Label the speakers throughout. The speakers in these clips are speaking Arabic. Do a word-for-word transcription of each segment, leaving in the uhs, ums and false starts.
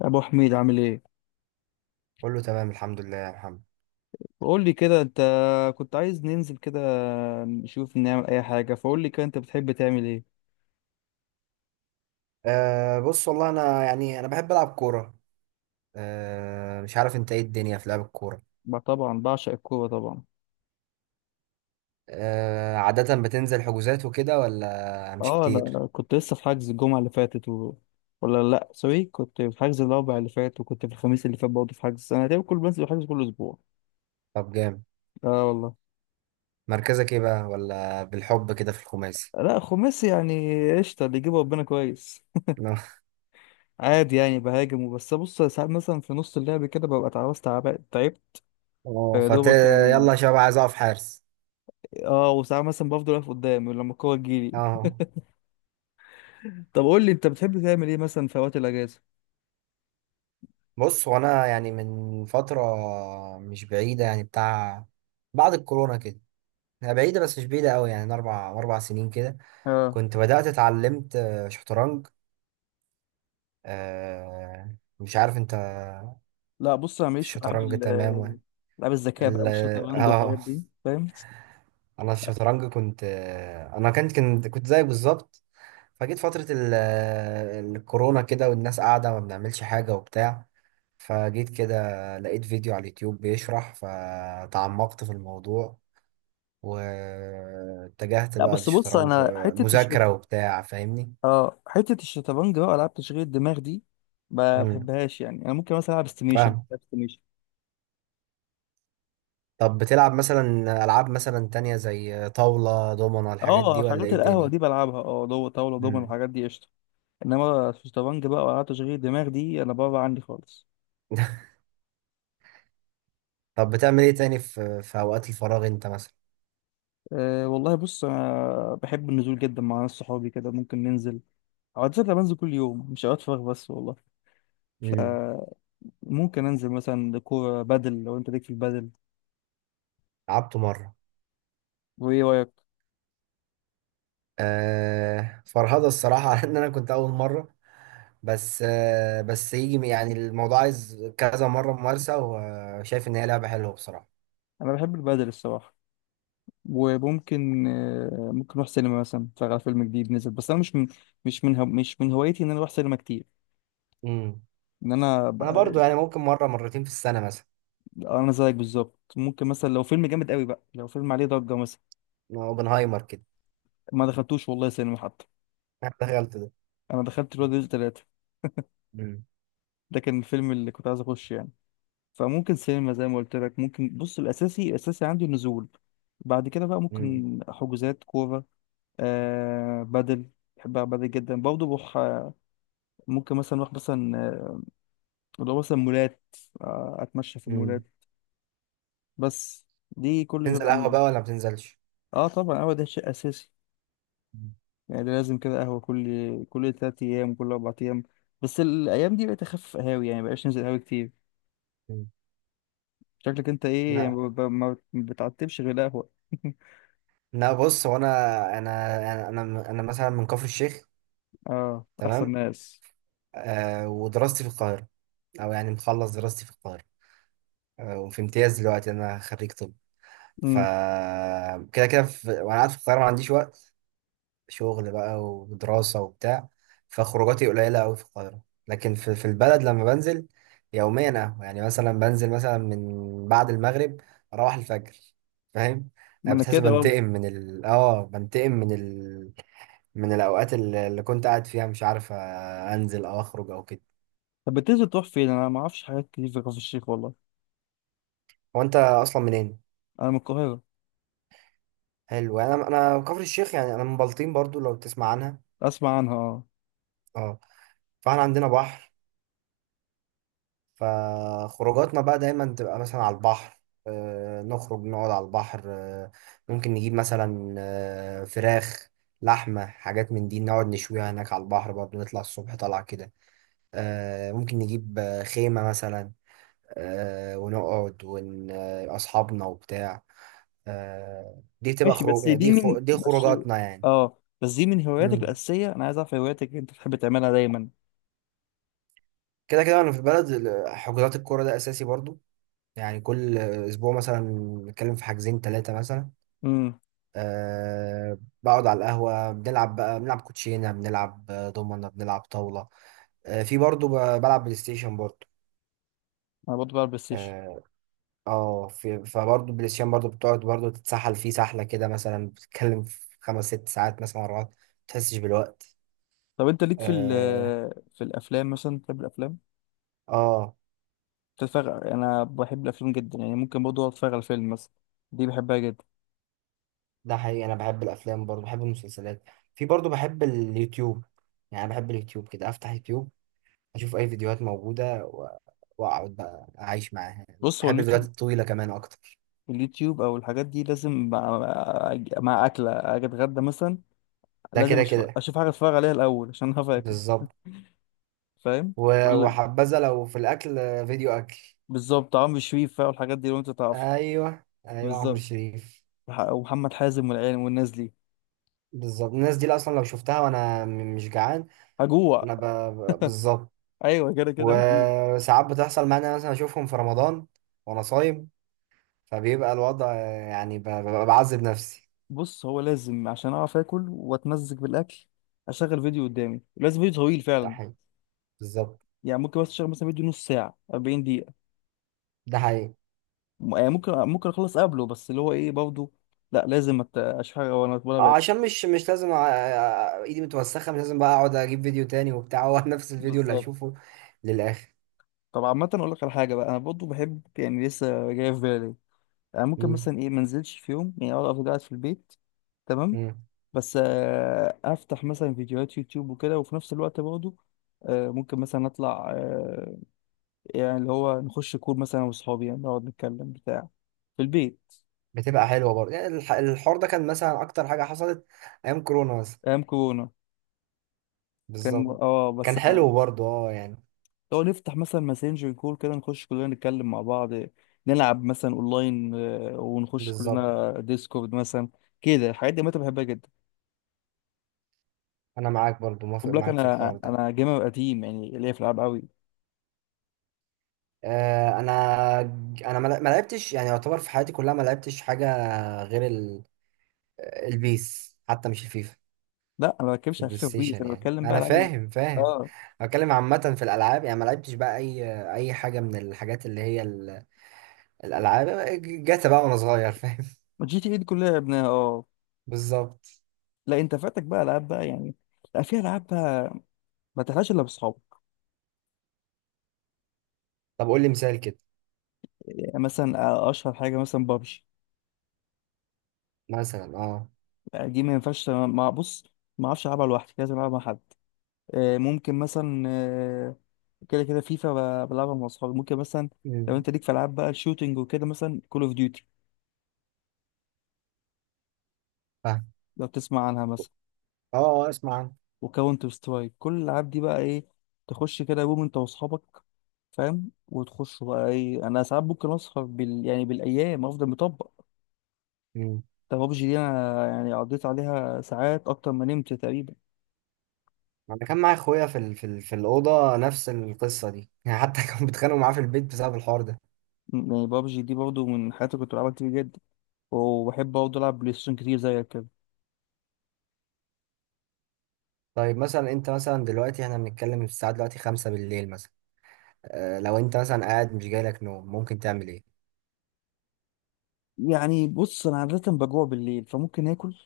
Speaker 1: يا ابو حميد، عامل ايه؟
Speaker 2: كله تمام، الحمد لله يا محمد.
Speaker 1: بقول لي كده، انت كنت عايز ننزل كده نشوف نعمل اي حاجه. فقول لي كده، انت بتحب تعمل ايه؟
Speaker 2: أه بص، والله انا، يعني، انا بحب العب كوره. أه مش عارف انت ايه الدنيا في لعب الكوره؟
Speaker 1: بقى طبعا بعشق الكوره طبعا.
Speaker 2: أه عاده بتنزل حجوزات وكده ولا مش
Speaker 1: اه،
Speaker 2: كتير؟
Speaker 1: انا كنت لسه في حجز الجمعه اللي فاتت و... ولا لا، سوري، كنت في حجز الاربع اللي فات وكنت في الخميس اللي فات برضه في حجز. انا تقريبا كل بنزل حجز كل اسبوع.
Speaker 2: طب جامد.
Speaker 1: اه والله.
Speaker 2: مركزك ايه بقى، ولا بالحب كده في الخماسي؟
Speaker 1: لا خماس، يعني قشطه اللي يجيبه ربنا كويس. عادي يعني، بهاجم وبس. بص ساعات مثلا في نص اللعب كده ببقى اتعوزت، تعبت تعبت،
Speaker 2: اه،
Speaker 1: يا
Speaker 2: فت.
Speaker 1: دوبك
Speaker 2: يلا
Speaker 1: يعني.
Speaker 2: يا شباب، عايز اقف حارس.
Speaker 1: اه، وساعات مثلا بفضل واقف قدام لما الكورة تجيلي.
Speaker 2: اه،
Speaker 1: طب قول لي انت بتحب تعمل ايه مثلا في اوقات الاجازة؟
Speaker 2: بص هو انا يعني من فتره مش بعيده، يعني بتاع، بعد الكورونا كده. هي بعيده بس مش بعيده قوي، يعني من اربع اربع سنين كده.
Speaker 1: اه.
Speaker 2: كنت بدات اتعلمت آه، شطرنج. آه مش عارف انت.
Speaker 1: لا بص انا
Speaker 2: في
Speaker 1: ماليش في العاب
Speaker 2: الشطرنج
Speaker 1: ال-
Speaker 2: تمام، و...
Speaker 1: العاب الذكاء بقى،
Speaker 2: ال...
Speaker 1: والشطرنج والحاجات
Speaker 2: اه،
Speaker 1: دي، فاهم.
Speaker 2: انا في الشطرنج كنت آه انا كنت كنت كنت زيك بالظبط. فجيت فترة ال... آه، الكورونا كده، والناس قاعدة ما بنعملش حاجة وبتاع. فجيت كده، لقيت فيديو على اليوتيوب بيشرح فتعمقت في الموضوع. واتجهت
Speaker 1: لا
Speaker 2: بقى
Speaker 1: بس بص
Speaker 2: للشطرنج،
Speaker 1: انا
Speaker 2: آه،
Speaker 1: حته الشط
Speaker 2: مذاكرة وبتاع، فاهمني.
Speaker 1: اه حته الشطرنج بقى، العاب تشغيل الدماغ دي ما
Speaker 2: امم
Speaker 1: بحبهاش. يعني انا ممكن مثلا العب استيميشن،
Speaker 2: فاهم.
Speaker 1: بلعب استيميشن.
Speaker 2: طب بتلعب مثلا ألعاب مثلا تانية زي طاولة دومنة الحاجات
Speaker 1: اه،
Speaker 2: دي، ولا
Speaker 1: حاجات
Speaker 2: ايه
Speaker 1: القهوه
Speaker 2: الدنيا؟
Speaker 1: دي بلعبها، اه، دو طاوله دومن
Speaker 2: مم.
Speaker 1: والحاجات دي قشطه. انما الشطرنج بقى والعاب تشغيل الدماغ دي انا بره عني خالص.
Speaker 2: طب بتعمل ايه تاني في في اوقات الفراغ انت مثلا؟
Speaker 1: أه والله، بص، أنا بحب النزول جدا. مع ناس صحابي كده ممكن ننزل. عادة أنا بنزل كل يوم، مش أوقات فراغ بس والله.
Speaker 2: امم
Speaker 1: فممكن أنزل مثلا كورة بدل، لو أنت ليك في البدل.
Speaker 2: لعبته مره.
Speaker 1: وإيه رأيك؟
Speaker 2: آه فرهضه الصراحه، على ان انا كنت اول مره. بس آه بس يجي يعني، الموضوع عايز كذا مره ممارسه، وشايف ان هي لعبه حلوه بصراحه.
Speaker 1: أنا بحب البدل الصراحة. وممكن أه ممكن نروح سينما مثلا، نتفرج على فيلم جديد نزل، بس أنا مش من، مش من هو مش من هوايتي إن أنا أروح سينما كتير.
Speaker 2: امم
Speaker 1: إن أنا ب...
Speaker 2: انا برضو يعني ممكن مره مرتين في السنه مثلا.
Speaker 1: أنا زيك بالظبط. ممكن مثلا لو فيلم جامد قوي بقى، لو فيلم عليه ضجة مثلا.
Speaker 2: اوبنهايمر كده.
Speaker 1: ما دخلتوش والله سينما حتى.
Speaker 2: أنا دخلت ده.
Speaker 1: أنا دخلت الواد الثلاثة،
Speaker 2: امم.
Speaker 1: ده كان الفيلم اللي كنت عايز اخش يعني. فممكن سينما زي ما قلت لك ممكن. بص، الاساسي الاساسي عندي النزول، بعد كده بقى
Speaker 2: امم.
Speaker 1: ممكن حجوزات كوره، آه بدل. بحب ألعب بدل جدا برضه. بروح آه، ممكن مثلا اروح مثلا آه، اللي هو مثلا مولات، آه اتمشى في المولات
Speaker 2: امم.
Speaker 1: بس. دي كل اللي
Speaker 2: تنزل قهوه
Speaker 1: بعمله.
Speaker 2: بقى ولا ما بتنزلش؟
Speaker 1: اه طبعا، هو ده شيء اساسي.
Speaker 2: مم.
Speaker 1: يعني ده لازم، كده قهوه كل كل تلات ايام كل اربع ايام. بس الايام دي بقيت اخفف قهاوي، يعني مبقاش ننزل قهاوي كتير.
Speaker 2: مم.
Speaker 1: شكلك انت ايه،
Speaker 2: لا،
Speaker 1: ما ما- ما بتعتبش غير قهوه.
Speaker 2: لا بص هو انا انا انا انا أنا مثلا من كفر الشيخ.
Speaker 1: اه، احسن
Speaker 2: تمام.
Speaker 1: ناس.
Speaker 2: آه ودراستي في القاهرة، أو يعني مخلص دراستي في القاهرة. آه وفي امتياز دلوقتي أنا خريج طب. ف
Speaker 1: امم،
Speaker 2: كده كده، في... وأنا قاعد في القاهرة ما عنديش وقت، شغل بقى ودراسة وبتاع. فخروجاتي قليلة أوي في القاهرة. لكن في, في البلد لما بنزل يوميا، أهو يعني مثلا بنزل مثلا من بعد المغرب أروح الفجر. فاهم؟
Speaker 1: ما
Speaker 2: أنا
Speaker 1: انا
Speaker 2: بتحس
Speaker 1: كده برضه.
Speaker 2: بنتقم من ال آه بنتقم من ال، من الأوقات اللي اللي كنت قاعد فيها مش عارف آه، أنزل أو أخرج أو كده.
Speaker 1: طب بتنزل تروح فين؟ انا ما اعرفش حاجات كتير في كفر الشيخ والله.
Speaker 2: هو أنت أصلا منين؟
Speaker 1: انا من القاهره.
Speaker 2: حلو، يعني انا انا كفر الشيخ، يعني انا من بلطيم برضو لو تسمع عنها.
Speaker 1: اسمع عنها، اه.
Speaker 2: اه. فاحنا عندنا بحر، فخروجاتنا بقى دايما تبقى مثلا على البحر. آه نخرج نقعد على البحر. آه ممكن نجيب مثلا آه فراخ، لحمة، حاجات من دي، نقعد نشويها هناك على البحر برضو. نطلع الصبح طلع كده. آه ممكن نجيب آه، خيمة مثلا. آه ونقعد ون آه، أصحابنا وبتاع. آه دي بتبقى
Speaker 1: ماشي، بس
Speaker 2: خروج
Speaker 1: دي
Speaker 2: دي
Speaker 1: من
Speaker 2: خو... دي
Speaker 1: بس
Speaker 2: خروجاتنا يعني.
Speaker 1: اه بس دي من هواياتك
Speaker 2: مم.
Speaker 1: الاساسيه؟ انا عايز اعرف هواياتك اللي انت بتحب تعملها دايما.
Speaker 2: كده كده، وانا في البلد ال- حجوزات الكوره ده اساسي برضو. يعني كل اسبوع مثلا نتكلم في حاجزين ثلاثه مثلا.
Speaker 1: امم.
Speaker 2: أه، بقعد على القهوه بنلعب بقى، بنلعب كوتشينه، بنلعب آه، دومنه، بنلعب طاوله. أه، في برضو ب- بلعب بلاي ستيشن برضو.
Speaker 1: انا برضه بلعب بلاي ستيشن.
Speaker 2: اه. آه، في فبرضو بلاي ستيشن، برضو بتقعد برضو تتسحل فيه سحله كده مثلا، بتتكلم في خمس ست ساعات مثلا ورا بعض ما تحسش بالوقت.
Speaker 1: طب انت ليك في ال
Speaker 2: اه.
Speaker 1: في الافلام مثلا؟ بتحب الافلام
Speaker 2: آه،
Speaker 1: تتفرج؟ انا بحب الافلام جدا. يعني ممكن برضه أقعد اتفرج على فيلم مثلا، دي بحبها جدا.
Speaker 2: ده حقيقي. انا بحب الافلام برضو بحب المسلسلات. في برضو بحب اليوتيوب. يعني أنا بحب اليوتيوب كده افتح يوتيوب، اشوف اي فيديوهات موجودة و- واقعد بقى اعيش معاها.
Speaker 1: بص هو
Speaker 2: بحب الفيديوهات
Speaker 1: اليوتيوب،
Speaker 2: الطويلة كمان اكتر.
Speaker 1: اليوتيوب او الحاجات دي لازم مع، مع اكله. اجي اتغدى مثلا،
Speaker 2: ده
Speaker 1: لازم
Speaker 2: كده
Speaker 1: اشوف
Speaker 2: كده،
Speaker 1: اشوف حاجه اتفرج عليها الاول عشان هعرف اكل،
Speaker 2: بالظبط.
Speaker 1: فاهم
Speaker 2: و-
Speaker 1: ولا.
Speaker 2: وحبذا لو في الاكل فيديو اكل.
Speaker 1: بالظبط، عمرو شريف بقى والحاجات دي لو انت تعرف.
Speaker 2: ايوه، ايوه عمرو
Speaker 1: بالظبط،
Speaker 2: شريف.
Speaker 1: وح- ومحمد حازم والعيال والناس دي.
Speaker 2: بالظبط، الناس دي اصلا لو شفتها وانا م- مش جعان.
Speaker 1: هجوع.
Speaker 2: انا ب... ب- بالظبط.
Speaker 1: ايوه كده كده هجوع.
Speaker 2: وساعات بتحصل معايا إن أنا مثلا اشوفهم في رمضان وانا صايم، فبيبقى الوضع يعني ب- ببقى بعذب نفسي.
Speaker 1: بص هو لازم عشان اعرف اكل واتمزج بالاكل اشغل فيديو قدامي، لازم فيديو طويل
Speaker 2: ده
Speaker 1: فعلا.
Speaker 2: حقيقي، بالظبط.
Speaker 1: يعني ممكن بس اشغل مثلا فيديو نص ساعه أربعين دقيقه،
Speaker 2: ده حقيقي.
Speaker 1: م- يعني ممكن ممكن اخلص قبله، بس اللي هو ايه برضه، لا لازم أت- اشوف حاجه وانا وانا
Speaker 2: اه،
Speaker 1: باكل.
Speaker 2: عشان مش مش لازم أ- أ- ايدي متوسخه مش لازم بقى اقعد اجيب فيديو تاني وبتاع، هو نفس الفيديو اللي
Speaker 1: بالظبط.
Speaker 2: هشوفه للاخر.
Speaker 1: طب عامة أقول لك على حاجة بقى، أنا برضه بحب يعني، لسه جاي في بالي. انا ممكن
Speaker 2: امم.
Speaker 1: مثلا ايه، منزلش في يوم، يعني اقعد افضل قاعد في البيت، تمام،
Speaker 2: امم.
Speaker 1: بس آه، افتح مثلا فيديوهات يوتيوب وكده، وفي نفس الوقت برضه آه، ممكن مثلا اطلع، آه، يعني اللي هو نخش كور مثلا واصحابي، يعني نقعد نتكلم بتاع في البيت.
Speaker 2: بتبقى حلوه برضه، يعني الح- الحوار ده كان مثلا اكتر حاجه حصلت ايام كورونا مثلا.
Speaker 1: ايام كورونا كان،
Speaker 2: بالظبط.
Speaker 1: اه، بس
Speaker 2: كان
Speaker 1: آه،
Speaker 2: حلو برضه اه، يعني
Speaker 1: لو نفتح مثلا ماسنجر كور كده، نخش كلنا نتكلم مع بعض، نلعب مثلا اونلاين، آه، ونخش
Speaker 2: بالظبط.
Speaker 1: كلنا ديسكورد مثلا. كده الحاجات دي متى بحبها جدا.
Speaker 2: انا معاك برضه،
Speaker 1: خد
Speaker 2: موافق
Speaker 1: بالك
Speaker 2: معاك في
Speaker 1: انا
Speaker 2: الحوار ده.
Speaker 1: انا جيمر قديم، يعني ليا في الالعاب قوي.
Speaker 2: آه انا انا ما ما لعبتش يعني، يعتبر في حياتي كلها ما لعبتش حاجه، غير البيس، حتى مش الفيفا.
Speaker 1: لا انا ما
Speaker 2: في
Speaker 1: بتكلمش على
Speaker 2: البلاي
Speaker 1: فيفا وبيس،
Speaker 2: ستيشن
Speaker 1: انا
Speaker 2: يعني،
Speaker 1: بتكلم بقى
Speaker 2: انا
Speaker 1: العاب ال-
Speaker 2: فاهم فاهم.
Speaker 1: اه.
Speaker 2: بتكلم عامه في الالعاب، يعني ما لعبتش بقى اي اي حاجه من الحاجات اللي هي ال- الالعاب. جاتا بقى وانا صغير، فاهم.
Speaker 1: جي تي اي دي كلها لعبناها اه.
Speaker 2: بالظبط.
Speaker 1: لا انت فاتك بقى العاب بقى يعني. لا في العاب بقى ما تلعبش الا باصحابك.
Speaker 2: طب قول لي مثال كده.
Speaker 1: يعني مثلا آه، اشهر حاجه مثلا بابجي.
Speaker 2: مثلا اه.
Speaker 1: دي ما ينفعش، مع بص ما اعرفش العبها لوحدي، لازم العبها مع حد. آه، ممكن مثلا آه، كده كده فيفا، ب- بلعبها مع اصحابي ممكن مثلا. لو
Speaker 2: امم
Speaker 1: انت ليك في العاب بقى الشوتينج وكده، مثلا كول اوف ديوتي
Speaker 2: فاهم.
Speaker 1: لو تسمع عنها مثلا،
Speaker 2: اه، آه، اسمع عنه.
Speaker 1: وكاونتر سترايك، كل الالعاب دي بقى ايه، تخش كده يوم انت واصحابك. فاهم، وتخش بقى ايه، انا ساعات ممكن اسهر بال... يعني بالايام افضل مطبق.
Speaker 2: امم.
Speaker 1: ده بابجي دي انا يعني قضيت عليها ساعات اكتر ما نمت تقريبا.
Speaker 2: انا كان معايا اخويا في ال... في ال... في الاوضه نفس القصه دي، يعني حتى كانوا بيتخانقوا معاه في البيت بسبب الحوار ده.
Speaker 1: م- يعني بابجي دي برضو من حياتي كنت بلعبها كتير جدا، وبحب برضه العب بلاي ستيشن كتير زيك كده.
Speaker 2: طيب مثلا انت مثلا دلوقتي احنا بنتكلم الساعه دلوقتي خمسة بالليل مثلا، آه، لو انت مثلا قاعد مش جايلك نوم ممكن تعمل ايه؟
Speaker 1: يعني بص انا عادة بجوع بالليل، فممكن اكل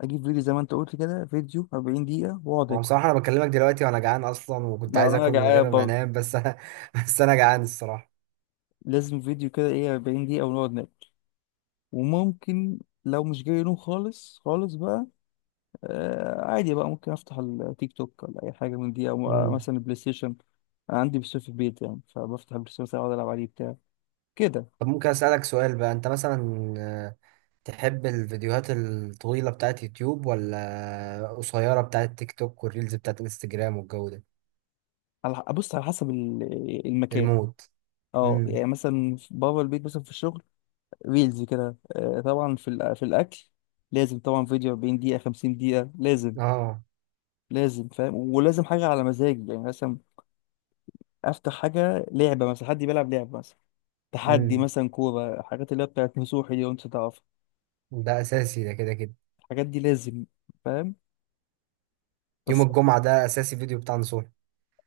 Speaker 1: اجيب فيديو زي ما انت قلت كده، فيديو أربعين دقيقة واقعد
Speaker 2: هو
Speaker 1: اكل.
Speaker 2: بصراحه انا بكلمك دلوقتي وانا جعان اصلا، وكنت
Speaker 1: ما
Speaker 2: عايز
Speaker 1: انا
Speaker 2: اكل من
Speaker 1: جعان
Speaker 2: غير ما
Speaker 1: برضه،
Speaker 2: انام بس، انا بس انا جعان الصراحه.
Speaker 1: لازم فيديو كده ايه، أربعين دقيقة ونقعد ناكل. وممكن لو مش جاي نوم خالص خالص بقى، آه، عادي بقى ممكن افتح التيك توك ولا اي حاجه من دي، او
Speaker 2: مم.
Speaker 1: مثلا البلاي ستيشن. انا عندي بلاي ستيشن في البيت، يعني فبفتح البلاي ستيشن مثلا اقعد العب عليه بتاع كده.
Speaker 2: طب ممكن اسالك سؤال بقى، انت مثلا آه، تحب الفيديوهات الطويله بتاعت يوتيوب ولا قصيره بتاعت تيك توك والريلز بتاعت انستجرام والجو ده؟
Speaker 1: على ابص على حسب ال- المكان.
Speaker 2: المود.
Speaker 1: اه،
Speaker 2: امم.
Speaker 1: يعني مثلا في- بابا البيت مثلا في الشغل ريلز كده، آه، طبعا في الأ- في الاكل لازم طبعا فيديو أربعين دقيقه خمسين دقيقه لازم،
Speaker 2: اه.
Speaker 1: لازم فاهم، ولازم حاجه على مزاجي. يعني مثلا افتح حاجه لعبه مثلا، حد بيلعب لعبه مثلا تحدي
Speaker 2: امم.
Speaker 1: مثلا كوره، حاجات اللي هي بتاعت نصوحي دي وانت تعرف.
Speaker 2: ده اساسي، ده كده كده.
Speaker 1: الحاجات دي لازم، فاهم،
Speaker 2: يوم
Speaker 1: بس.
Speaker 2: الجمعه ده اساسي فيديو بتاع نصوحي.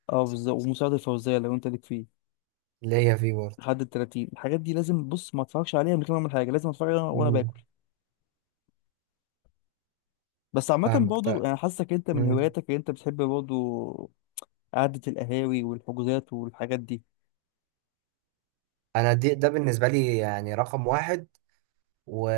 Speaker 1: اه بالظبط، ومساعد الفوزية لو انت ليك فيه،
Speaker 2: اللي هي فيه برضه.
Speaker 1: لحد ال تلاتين. الحاجات دي لازم، بص ما اتفرجش عليها من غير ما اعمل حاجة، لازم اتفرج عليها وانا
Speaker 2: امم،
Speaker 1: باكل. بس عامة
Speaker 2: فاهمك.
Speaker 1: برضه
Speaker 2: طيب.
Speaker 1: انا حاسك انت من هواياتك اللي انت بتحب برضه قعدة القهاوي والحجوزات والحاجات دي.
Speaker 2: انا دي، ده بالنسبه لي يعني رقم واحد. و...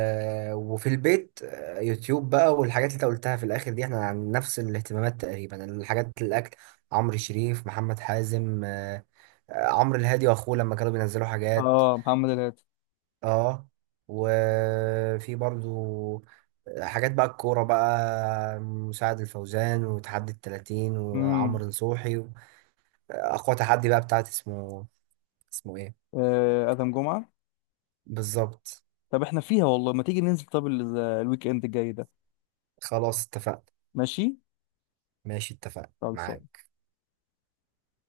Speaker 2: وفي البيت آه، يوتيوب بقى والحاجات اللي انت قلتها في الاخر دي، احنا عن نفس الاهتمامات تقريبا، الحاجات، الاكل، عمرو شريف، محمد حازم، آه، آه، عمرو الهادي واخوه لما كانوا بينزلوا حاجات.
Speaker 1: اه، محمد الهادي.
Speaker 2: اه. وفي برضو آه، حاجات بقى الكوره، بقى مساعد الفوزان وتحدي التلاتين
Speaker 1: امم.
Speaker 2: وعمرو نصوحي. اقوى تحدي بقى بتاعت اسمه، اسمه ايه؟
Speaker 1: آه، ادم جمعة.
Speaker 2: بالظبط.
Speaker 1: طب احنا فيها والله، ما تيجي ننزل طب ال- الويك اند الجاي ده.
Speaker 2: خلاص اتفقنا.
Speaker 1: ماشي.
Speaker 2: ماشي اتفقنا
Speaker 1: خلصان.
Speaker 2: معاك.